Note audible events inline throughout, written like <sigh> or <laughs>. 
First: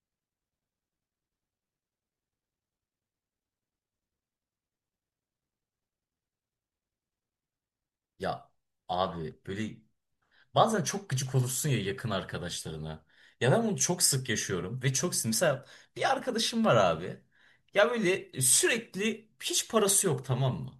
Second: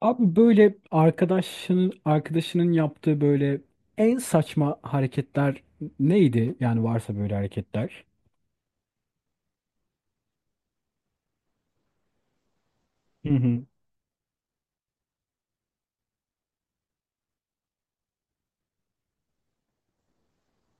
Abi böyle arkadaşının yaptığı böyle en saçma hareketler neydi? Yani varsa böyle hareketler. Ya abi böyle bazen çok gıcık olursun ya yakın arkadaşlarına. Hı Ya ben hı. bunu çok sık yaşıyorum ve çok sık. Mesela bir arkadaşım var abi. Ya böyle sürekli hiç parası yok, tamam mı?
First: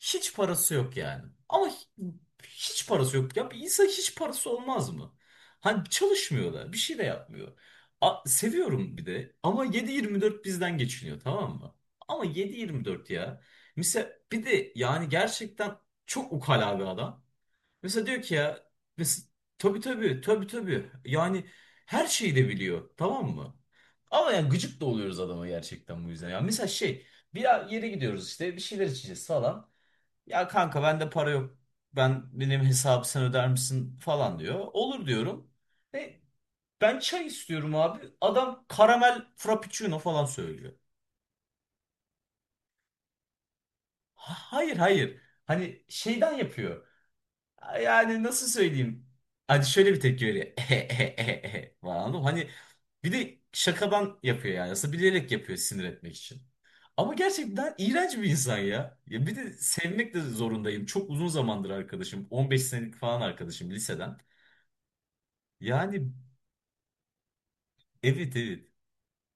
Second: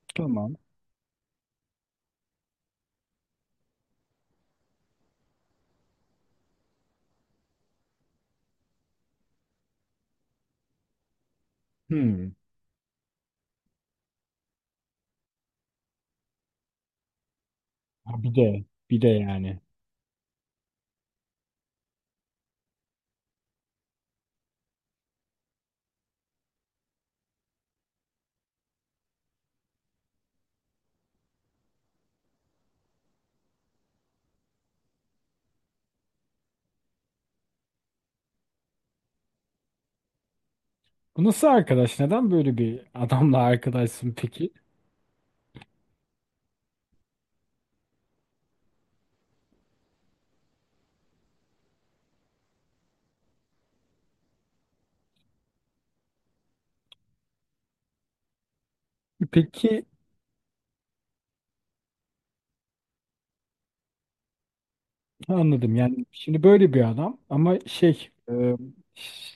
Hiç Tamam. parası yok yani. Ama hiç parası yok. Ya bir insan hiç parası olmaz mı? Hani çalışmıyor da bir şey de yapmıyor. Seviyorum bir de, ama 7/24 bizden geçiniyor, tamam mı? Ama Hmm. yedi yirmi dört ya. Mesela bir de yani gerçekten çok ukala bir adam. Mesela diyor Ha, ki bir ya, de bir de mes- yani. tabii tabii tabii tabii, yani her şeyi de biliyor, tamam mı? Ama yani gıcık da oluyoruz adama gerçekten bu yüzden. Yani mesela şey, bir yere gidiyoruz işte, bir şeyler içeceğiz falan. "Ya kanka, bende para yok, benim hesabı sen öder misin" falan diyor. Olur diyorum. E, Ben çay istiyorum abi. Adam karamel frappuccino falan söylüyor. Bu nasıl arkadaş? Neden böyle bir adamla arkadaşsın peki? Hayır hayır. Hani şeyden yapıyor. Yani nasıl söyleyeyim? Hadi şöyle bir tepki veriyor. <laughs> Falan, anladın mı? Hani bir de şakadan yapıyor yani. Aslında bilerek yapıyor, sinir etmek için. Ama gerçekten iğrenç bir insan ya. Ya bir de Peki, sevmek de zorundayım. Çok uzun zamandır arkadaşım. 15 senelik falan arkadaşım, liseden. anladım. Yani Yani şimdi böyle bir adam ama evet evet.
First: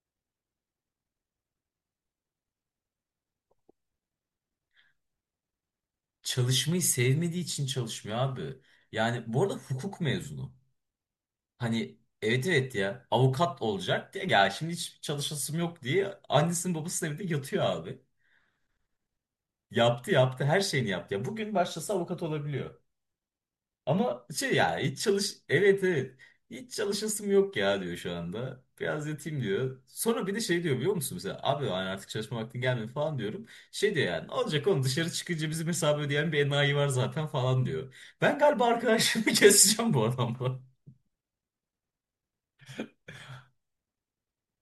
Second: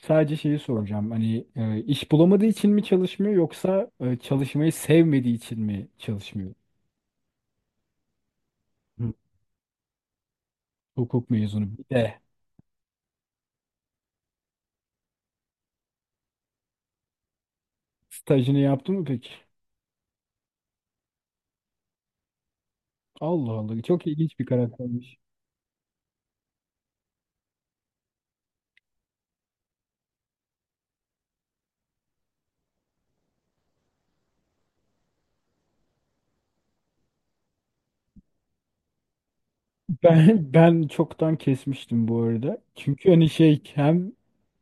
sadece şeyi soracağım. Hani iş bulamadığı için mi çalışmıyor yoksa çalışmayı sevmediği için mi çalışmıyor? Çalışmayı sevmediği için çalışmıyor abi. Hı. Yani bu arada hukuk mezunu. Hukuk mezunu bir Hani de. evet evet, ya avukat olacak diye, ya şimdi hiç çalışasım yok diye annesinin babasının evinde yatıyor abi. Stajını yaptı mı peki? Yaptı yaptı, her şeyini yaptı. Ya bugün başlasa avukat olabiliyor. Allah Allah, çok Ama ilginç bir şey, ya hiç karaktermiş. çalış evet evet, hiç çalışasım yok ya diyor şu anda. Biraz yatayım diyor. Sonra bir de şey diyor, biliyor musun, mesela abi, hani artık çalışma vaktin gelmedi falan diyorum. Şey diyor yani, olacak oğlum, dışarı çıkınca bizim hesabı ödeyen bir enayi var zaten falan diyor. Ben galiba arkadaşımı <laughs> keseceğim bu Ben adamla. ben çoktan kesmiştim bu arada. Çünkü hani şey, hem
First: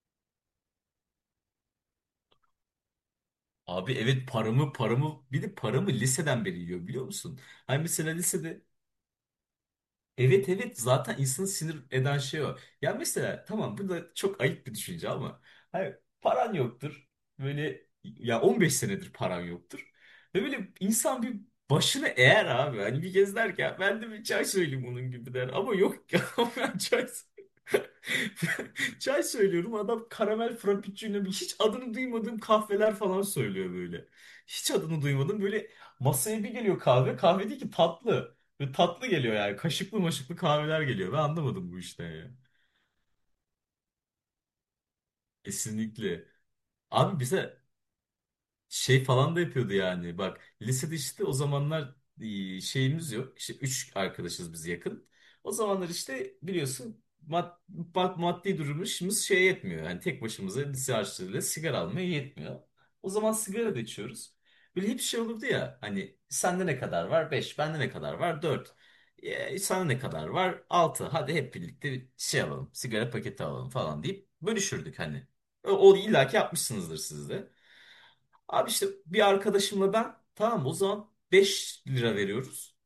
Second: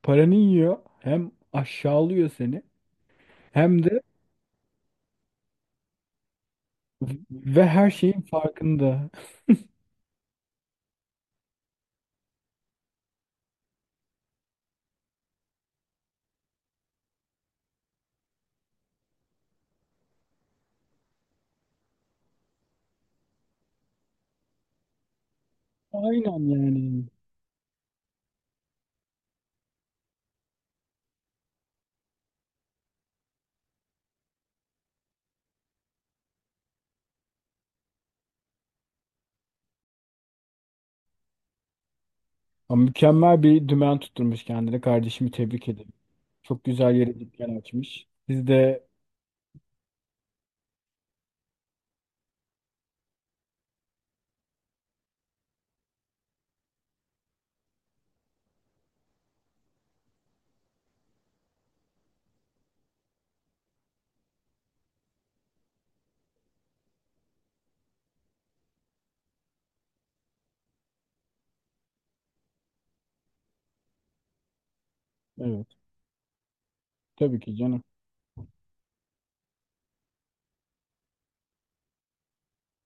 paranı yiyor, hem aşağılıyor seni, hem Abi de evet, paramı bir de paramı liseden beri yiyor, biliyor musun? ve Hani her mesela şeyin lisede. farkında. Evet evet, zaten insanı sinir eden şey o. Ya mesela tamam, bu da çok ayıp bir düşünce ama hayır, paran yoktur. Böyle ya 15 senedir paran yoktur. Ve böyle insan bir başını eğer abi, hani bir kez der ki "Ya ben de bir çay söyleyeyim" bunun gibi der. Ama yok ya, Aynen <laughs> ben yani. çay <laughs> çay söylüyorum, adam karamel frappuccino, bir hiç adını duymadığım kahveler falan söylüyor böyle. Hiç adını duymadım böyle, masaya bir geliyor, kahve kahve değil ki tatlı. Ve tatlı geliyor yani. Kaşıklı maşıklı kahveler geliyor. Ben anlamadım bu işten ya. Ama mükemmel bir dümen tutturmuş kendine. Kardeşimi tebrik ederim. Kesinlikle. Çok güzel yere Abi dükkan bize. açmış. Siz de Şey falan da yapıyordu yani. Bak lisede işte o zamanlar, şeyimiz yok. İşte üç arkadaşız biz, yakın. O zamanlar işte biliyorsun, bak maddi durumumuz şey, yetmiyor. Yani tek başımıza lise harçlığıyla sigara almaya yetmiyor. O zaman sigara da içiyoruz. Böyle hep şey olurdu ya, hani "sende ne kadar var?" "Beş." "Bende ne kadar var?" "Dört." "Sana ne kadar var?" "Altı." "Hadi hep birlikte bir şey alalım, sigara paketi alalım" falan deyip bölüşürdük hani. evet, O, o illaki yapmışsınızdır siz tabii de. ki canım. Abi işte bir arkadaşımla ben tamam, o zaman 5 lira veriyoruz.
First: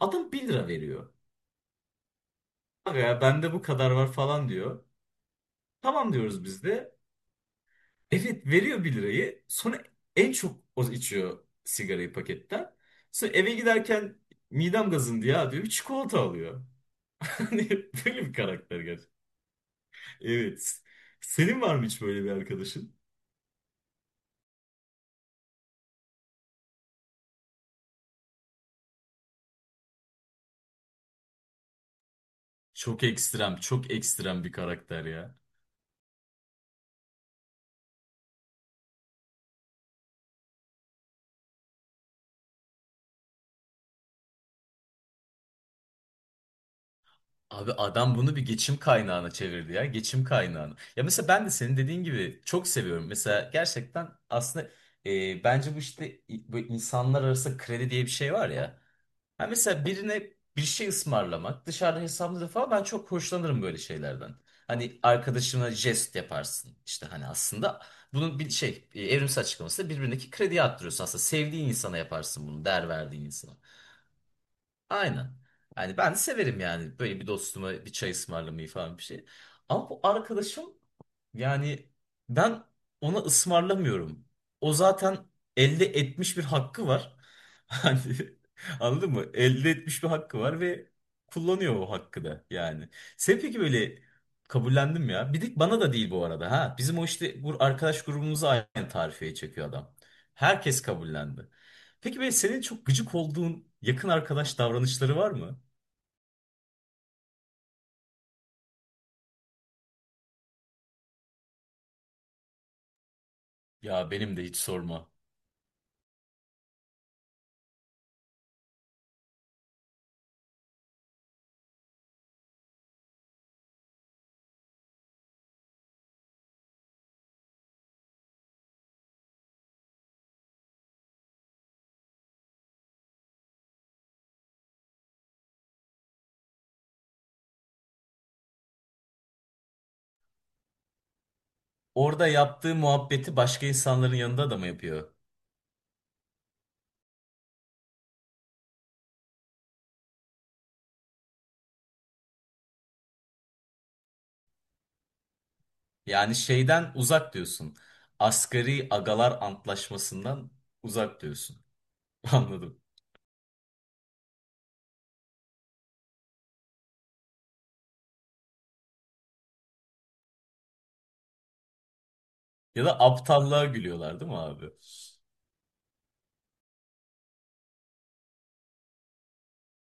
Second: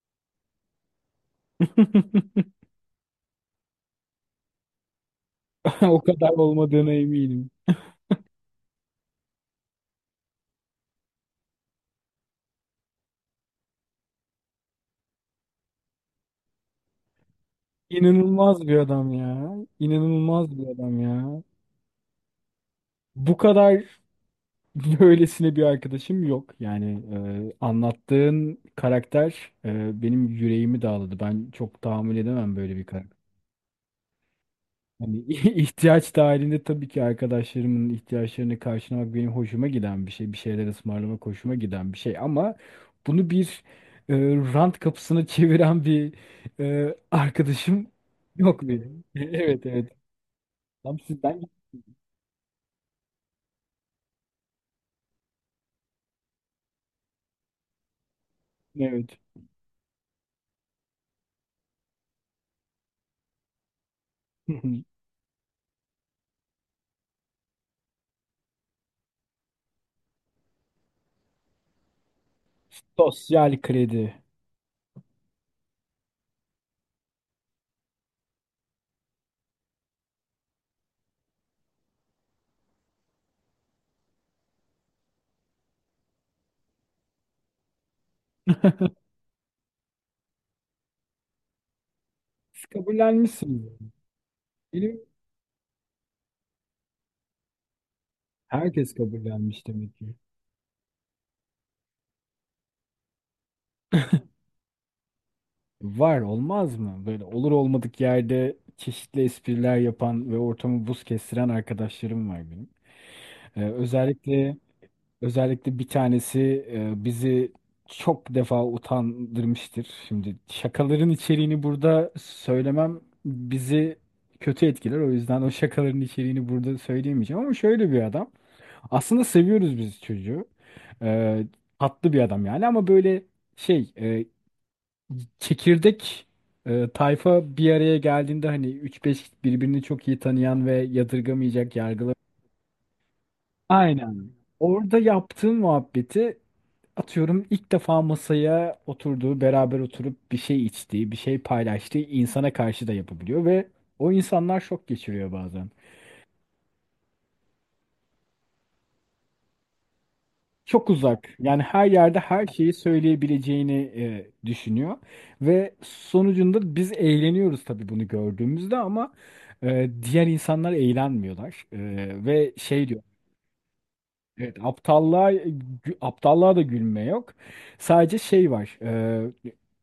Adam 1 lira veriyor. <laughs> "Aga ya, bende bu kadar var" falan diyor. O Tamam kadar diyoruz biz olmadığına de. eminim. Evet, veriyor 1 lirayı. Sonra en çok o içiyor sigarayı paketten. Sonra eve giderken, "midem gazındı ya" diyor. Bir çikolata alıyor. <laughs> Hani böyle bir İnanılmaz bir karakter adam gerçekten. ya. İnanılmaz bir Evet. adam ya. Senin var mı hiç böyle bir arkadaşın? Bu kadar <laughs> böylesine bir arkadaşım yok. Yani anlattığın karakter benim yüreğimi dağladı. Ben çok tahammül edemem böyle bir Çok karakter. ekstrem, çok ekstrem bir karakter Hani <laughs> ya. ihtiyaç dahilinde tabii ki arkadaşlarımın ihtiyaçlarını karşılamak benim hoşuma giden bir şey. Bir şeyler ısmarlamak hoşuma giden bir şey. Ama bunu bir e, rant kapısına <laughs> çeviren bir Abi arkadaşım adam bunu bir yok geçim benim. <laughs> kaynağına Evet, çevirdi ya. evet. Geçim kaynağına. Tam Ya mesela sizden. ben de senin dediğin gibi çok seviyorum. Mesela gerçekten, aslında, bence bu işte, bu insanlar arası kredi diye bir şey var ya. Evet. Ha mesela birine bir şey ısmarlamak, dışarıda hesaplı falan, ben çok hoşlanırım böyle şeylerden. <laughs> Hı hı. Hani arkadaşına jest yaparsın. İşte hani aslında bunun bir şey evrimsel açıklaması da, birbirindeki krediyi arttırıyorsun aslında. Sevdiğin insana yaparsın bunu, değer verdiğin insana. Sosyal kredi. Aynen. Yani ben de severim yani, böyle bir dostuma bir çay ısmarlamayı falan, bir şey. Ama bu arkadaşım, yani, ben ona ısmarlamıyorum. O zaten elde etmiş bir hakkı var. <laughs> Hani <laughs> anladın mı? Elde etmiş bir hakkı var ve kullanıyor o hakkı da Siz yani. Sen peki kabullenmişsiniz. böyle, Benim kabullendim ya. Bir de bana da değil bu arada ha. Bizim o işte bu arkadaş grubumuza aynı herkes tarifeyi kabullenmiş çekiyor demek adam. ki. Herkes kabullendi. Peki böyle senin çok gıcık olduğun yakın arkadaş davranışları var mı? Var olmaz mı? Böyle olur olmadık yerde çeşitli espriler yapan ve ortamı buz kestiren arkadaşlarım var benim. Ya benim de hiç Özellikle sorma. özellikle bir tanesi bizi çok defa utandırmıştır. Şimdi şakaların içeriğini burada söylemem bizi kötü etkiler. O yüzden o şakaların içeriğini burada söyleyemeyeceğim, ama şöyle bir adam. Aslında seviyoruz biz çocuğu. Ee, Tatlı bir adam yani, ama böyle şey e, çekirdek tayfa bir araya geldiğinde hani üç beş birbirini çok iyi tanıyan ve yadırgamayacak yargılı. Orada yaptığı muhabbeti başka insanların Aynen. yanında da mı Orada yapıyor? yaptığım muhabbeti, atıyorum, ilk defa masaya oturduğu, beraber oturup bir şey içtiği, bir şey paylaştığı insana karşı da yapabiliyor ve o insanlar şok geçiriyor bazen. Yani şeyden uzak diyorsun. Asgari agalar antlaşmasından Çok uzak uzak. diyorsun. Yani her yerde <laughs> her şeyi Anladım. söyleyebileceğini düşünüyor. Ve sonucunda biz eğleniyoruz tabii bunu gördüğümüzde, ama diğer insanlar eğlenmiyorlar. Ve Ya şey da diyor. aptallığa gülüyorlar değil mi Evet, abi? Aptallığa da gülme yok. Sadece şey var.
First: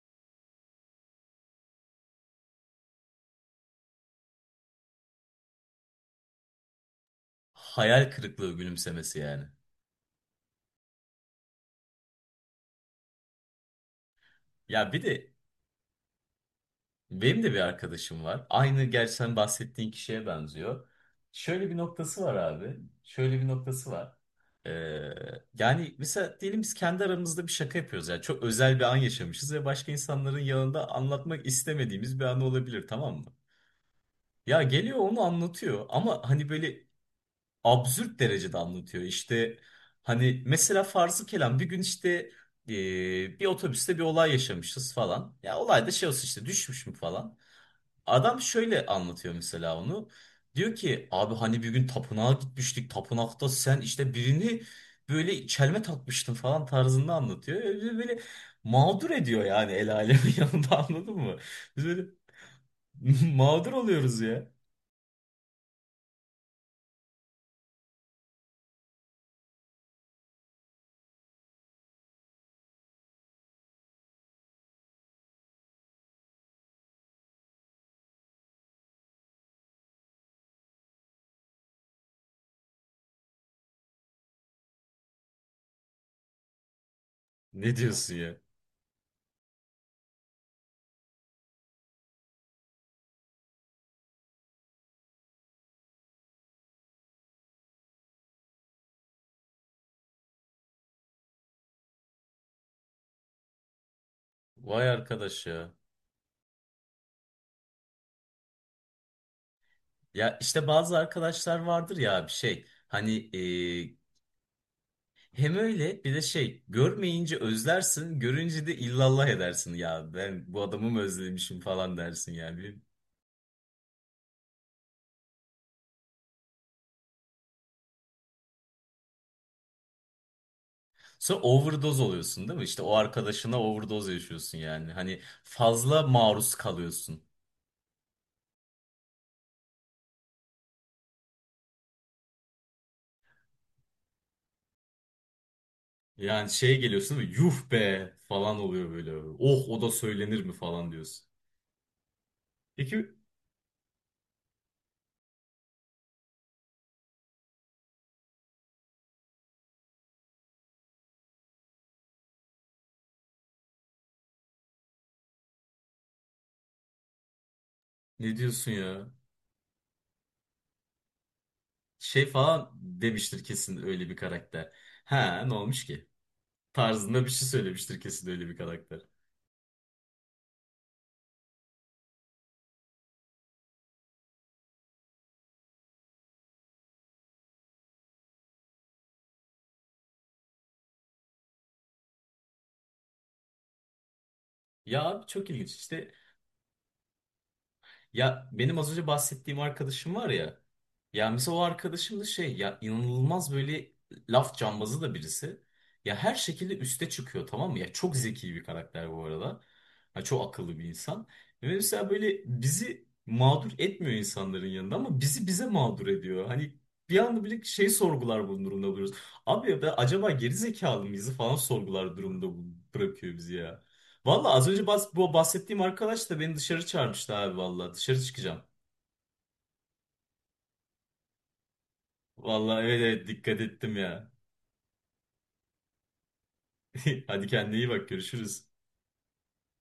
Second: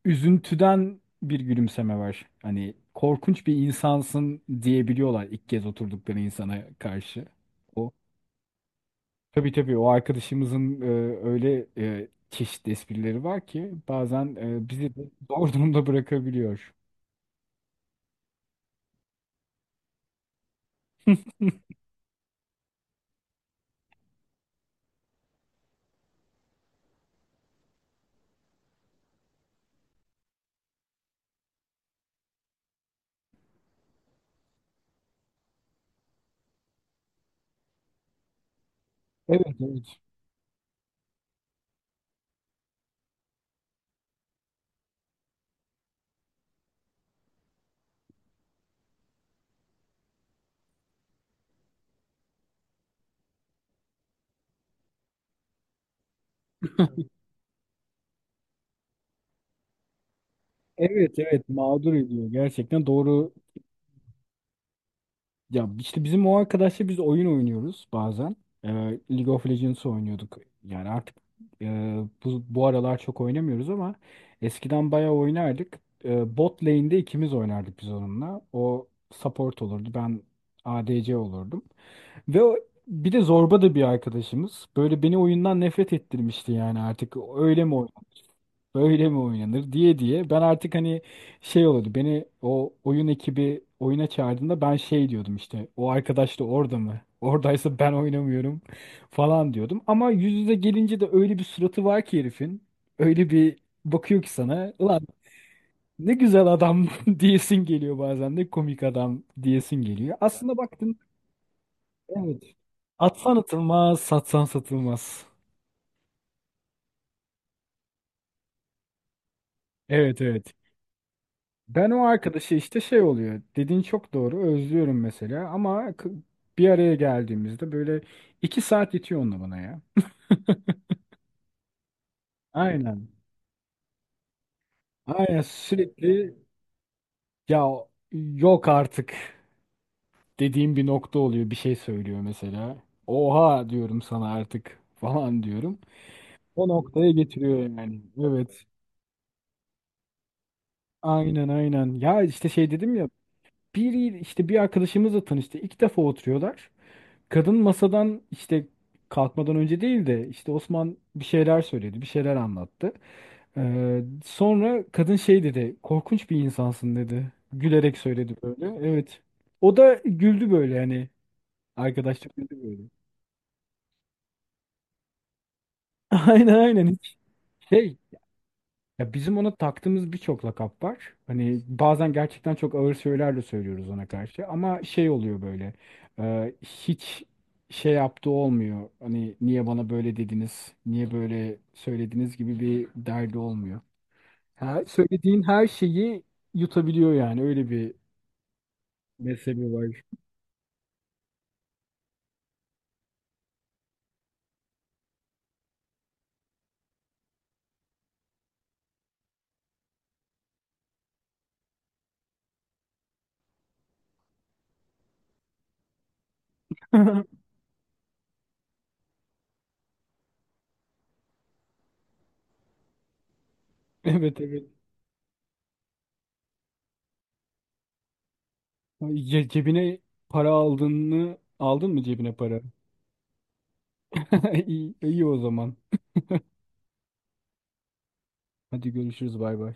Üzüntüden bir gülümseme var. Hani korkunç bir insansın diyebiliyorlar ilk kez oturdukları insana karşı. Hayal kırıklığı gülümsemesi yani. Tabii tabii, o arkadaşımızın öyle çeşitli esprileri var ki bazen Ya bizi de bir <laughs> de, zor durumda bırakabiliyor. benim de bir arkadaşım var. Aynı, gerçi sen bahsettiğin kişiye benziyor. Şöyle bir noktası var abi. Şöyle bir noktası var. Ee, Yani mesela diyelim biz kendi aramızda bir şaka yapıyoruz. Yani çok özel bir an yaşamışız ve başka insanların yanında anlatmak istemediğimiz bir an olabilir, tamam mı? Ya geliyor onu anlatıyor, ama hani böyle absürt derecede anlatıyor. Evet, İşte evet. hani mesela farzı kelam bir gün işte, bir otobüste bir olay yaşamışız falan. Ya olay da şey olsun işte, düşmüş mü falan. Adam şöyle anlatıyor mesela onu. Diyor ki "abi, hani bir gün tapınağa gitmiştik. Tapınakta sen işte birini böyle çelme takmıştın" falan tarzında anlatıyor. Öyle böyle mağdur ediyor yani, el alemin <laughs> yanında, anladın Evet mı? evet, Biz mağdur böyle ediyor gerçekten, doğru. <laughs> mağdur oluyoruz ya. Ya işte bizim o arkadaşla biz oyun oynuyoruz bazen. E, League of Legends oynuyorduk. Yani artık e, bu aralar çok oynamıyoruz, ama eskiden bayağı oynardık. Bot lane'de ikimiz oynardık biz onunla. O support olurdu, ben ADC olurdum. Ve o- Bir de zorba da bir arkadaşımız. Böyle beni oyundan nefret ettirmişti yani, artık öyle mi Ne oynanır, diyorsun ya? böyle mi oynanır diye diye. Ben artık hani şey oldu, beni o oyun ekibi oyuna çağırdığında ben şey diyordum, işte o arkadaş da orada mı? Oradaysa ben oynamıyorum <laughs> falan diyordum. Ama yüz yüze gelince de öyle bir suratı var ki herifin. Öyle bir bakıyor ki sana. Vay Ulan arkadaş ya. ne güzel adam <laughs> diyesin geliyor, bazen de komik adam diyesin geliyor. Ya Aslında işte baktın bazı arkadaşlar vardır ya, bir evet. şey. Hani Atsan atılmaz, satsan satılmaz. hem öyle bir de şey, görmeyince özlersin, görünce de illallah edersin, ya Evet, ben evet. bu adamı mı özlemişim Ben falan o dersin arkadaşı yani. İşte şey oluyor. Dediğin çok doğru. Özlüyorum mesela, ama bir araya geldiğimizde böyle iki saat yetiyor onunla bana ya. Sonra overdose oluyorsun değil mi? İşte o Aynen. arkadaşına overdose yaşıyorsun yani. Hani Aynen, fazla sürekli maruz kalıyorsun. ya yok artık dediğim bir nokta oluyor. Bir şey söylüyor mesela. Oha diyorum, sana artık falan diyorum. Yani O şey noktaya geliyorsun değil mi? getiriyor Yuh yani. be falan Evet. oluyor böyle. Oh, o da söylenir mi falan diyorsun. Aynen aynen. Ya işte şey dedim ya. Peki İşte bir arkadaşımızla tanıştı. İlk defa oturuyorlar. Kadın masadan işte kalkmadan önce değil de, işte Osman bir şeyler söyledi, bir şeyler anlattı. Sonra kadın şey dedi, korkunç bir insansın dedi. Gülerek ne söyledi diyorsun böyle. ya? Evet. O da güldü böyle yani. Şey Arkadaşlar güldü falan böyle. demiştir kesin, öyle bir karakter. Ha, ne olmuş ki? <laughs> Aynen aynen. Hiç. Tarzında bir şey söylemiştir Şey. kesin, öyle bir karakter. Ya bizim ona taktığımız birçok lakap var. Hani bazen gerçekten çok ağır söylerle söylüyoruz ona karşı. Ama şey oluyor böyle. Hiç şey yaptığı olmuyor. Hani niye bana böyle dediniz, niye böyle söylediniz gibi bir derdi olmuyor. Her, Ya abi söylediğin çok her ilginç işte. şeyi yutabiliyor yani. Öyle bir Ya benim az önce bahsettiğim mezhebi var. arkadaşım var ya. Ya mesela o arkadaşım da şey ya, inanılmaz böyle laf cambazı da birisi. Ya her şekilde üste çıkıyor, tamam mı? Ya çok zeki bir karakter bu arada. Ya çok akıllı bir insan. Ve mesela böyle bizi mağdur etmiyor insanların yanında, ama bizi bize mağdur ediyor. Hani bir anda <laughs> bile şey sorgular bunun durumda buluyoruz. Abi ya da acaba geri zekalı mıyız falan sorgular durumda bırakıyor bizi ya. Evet, Valla az evet. önce bu bahsettiğim arkadaş da beni dışarı çağırmıştı abi valla. Dışarı çıkacağım. Ay. Cebine para aldığını, aldın mı cebine para? Valla evet evet, dikkat ettim ya. <laughs> İyi, iyi o zaman. <laughs> Hadi kendine iyi bak, görüşürüz. Hadi görüşürüz, bay bay.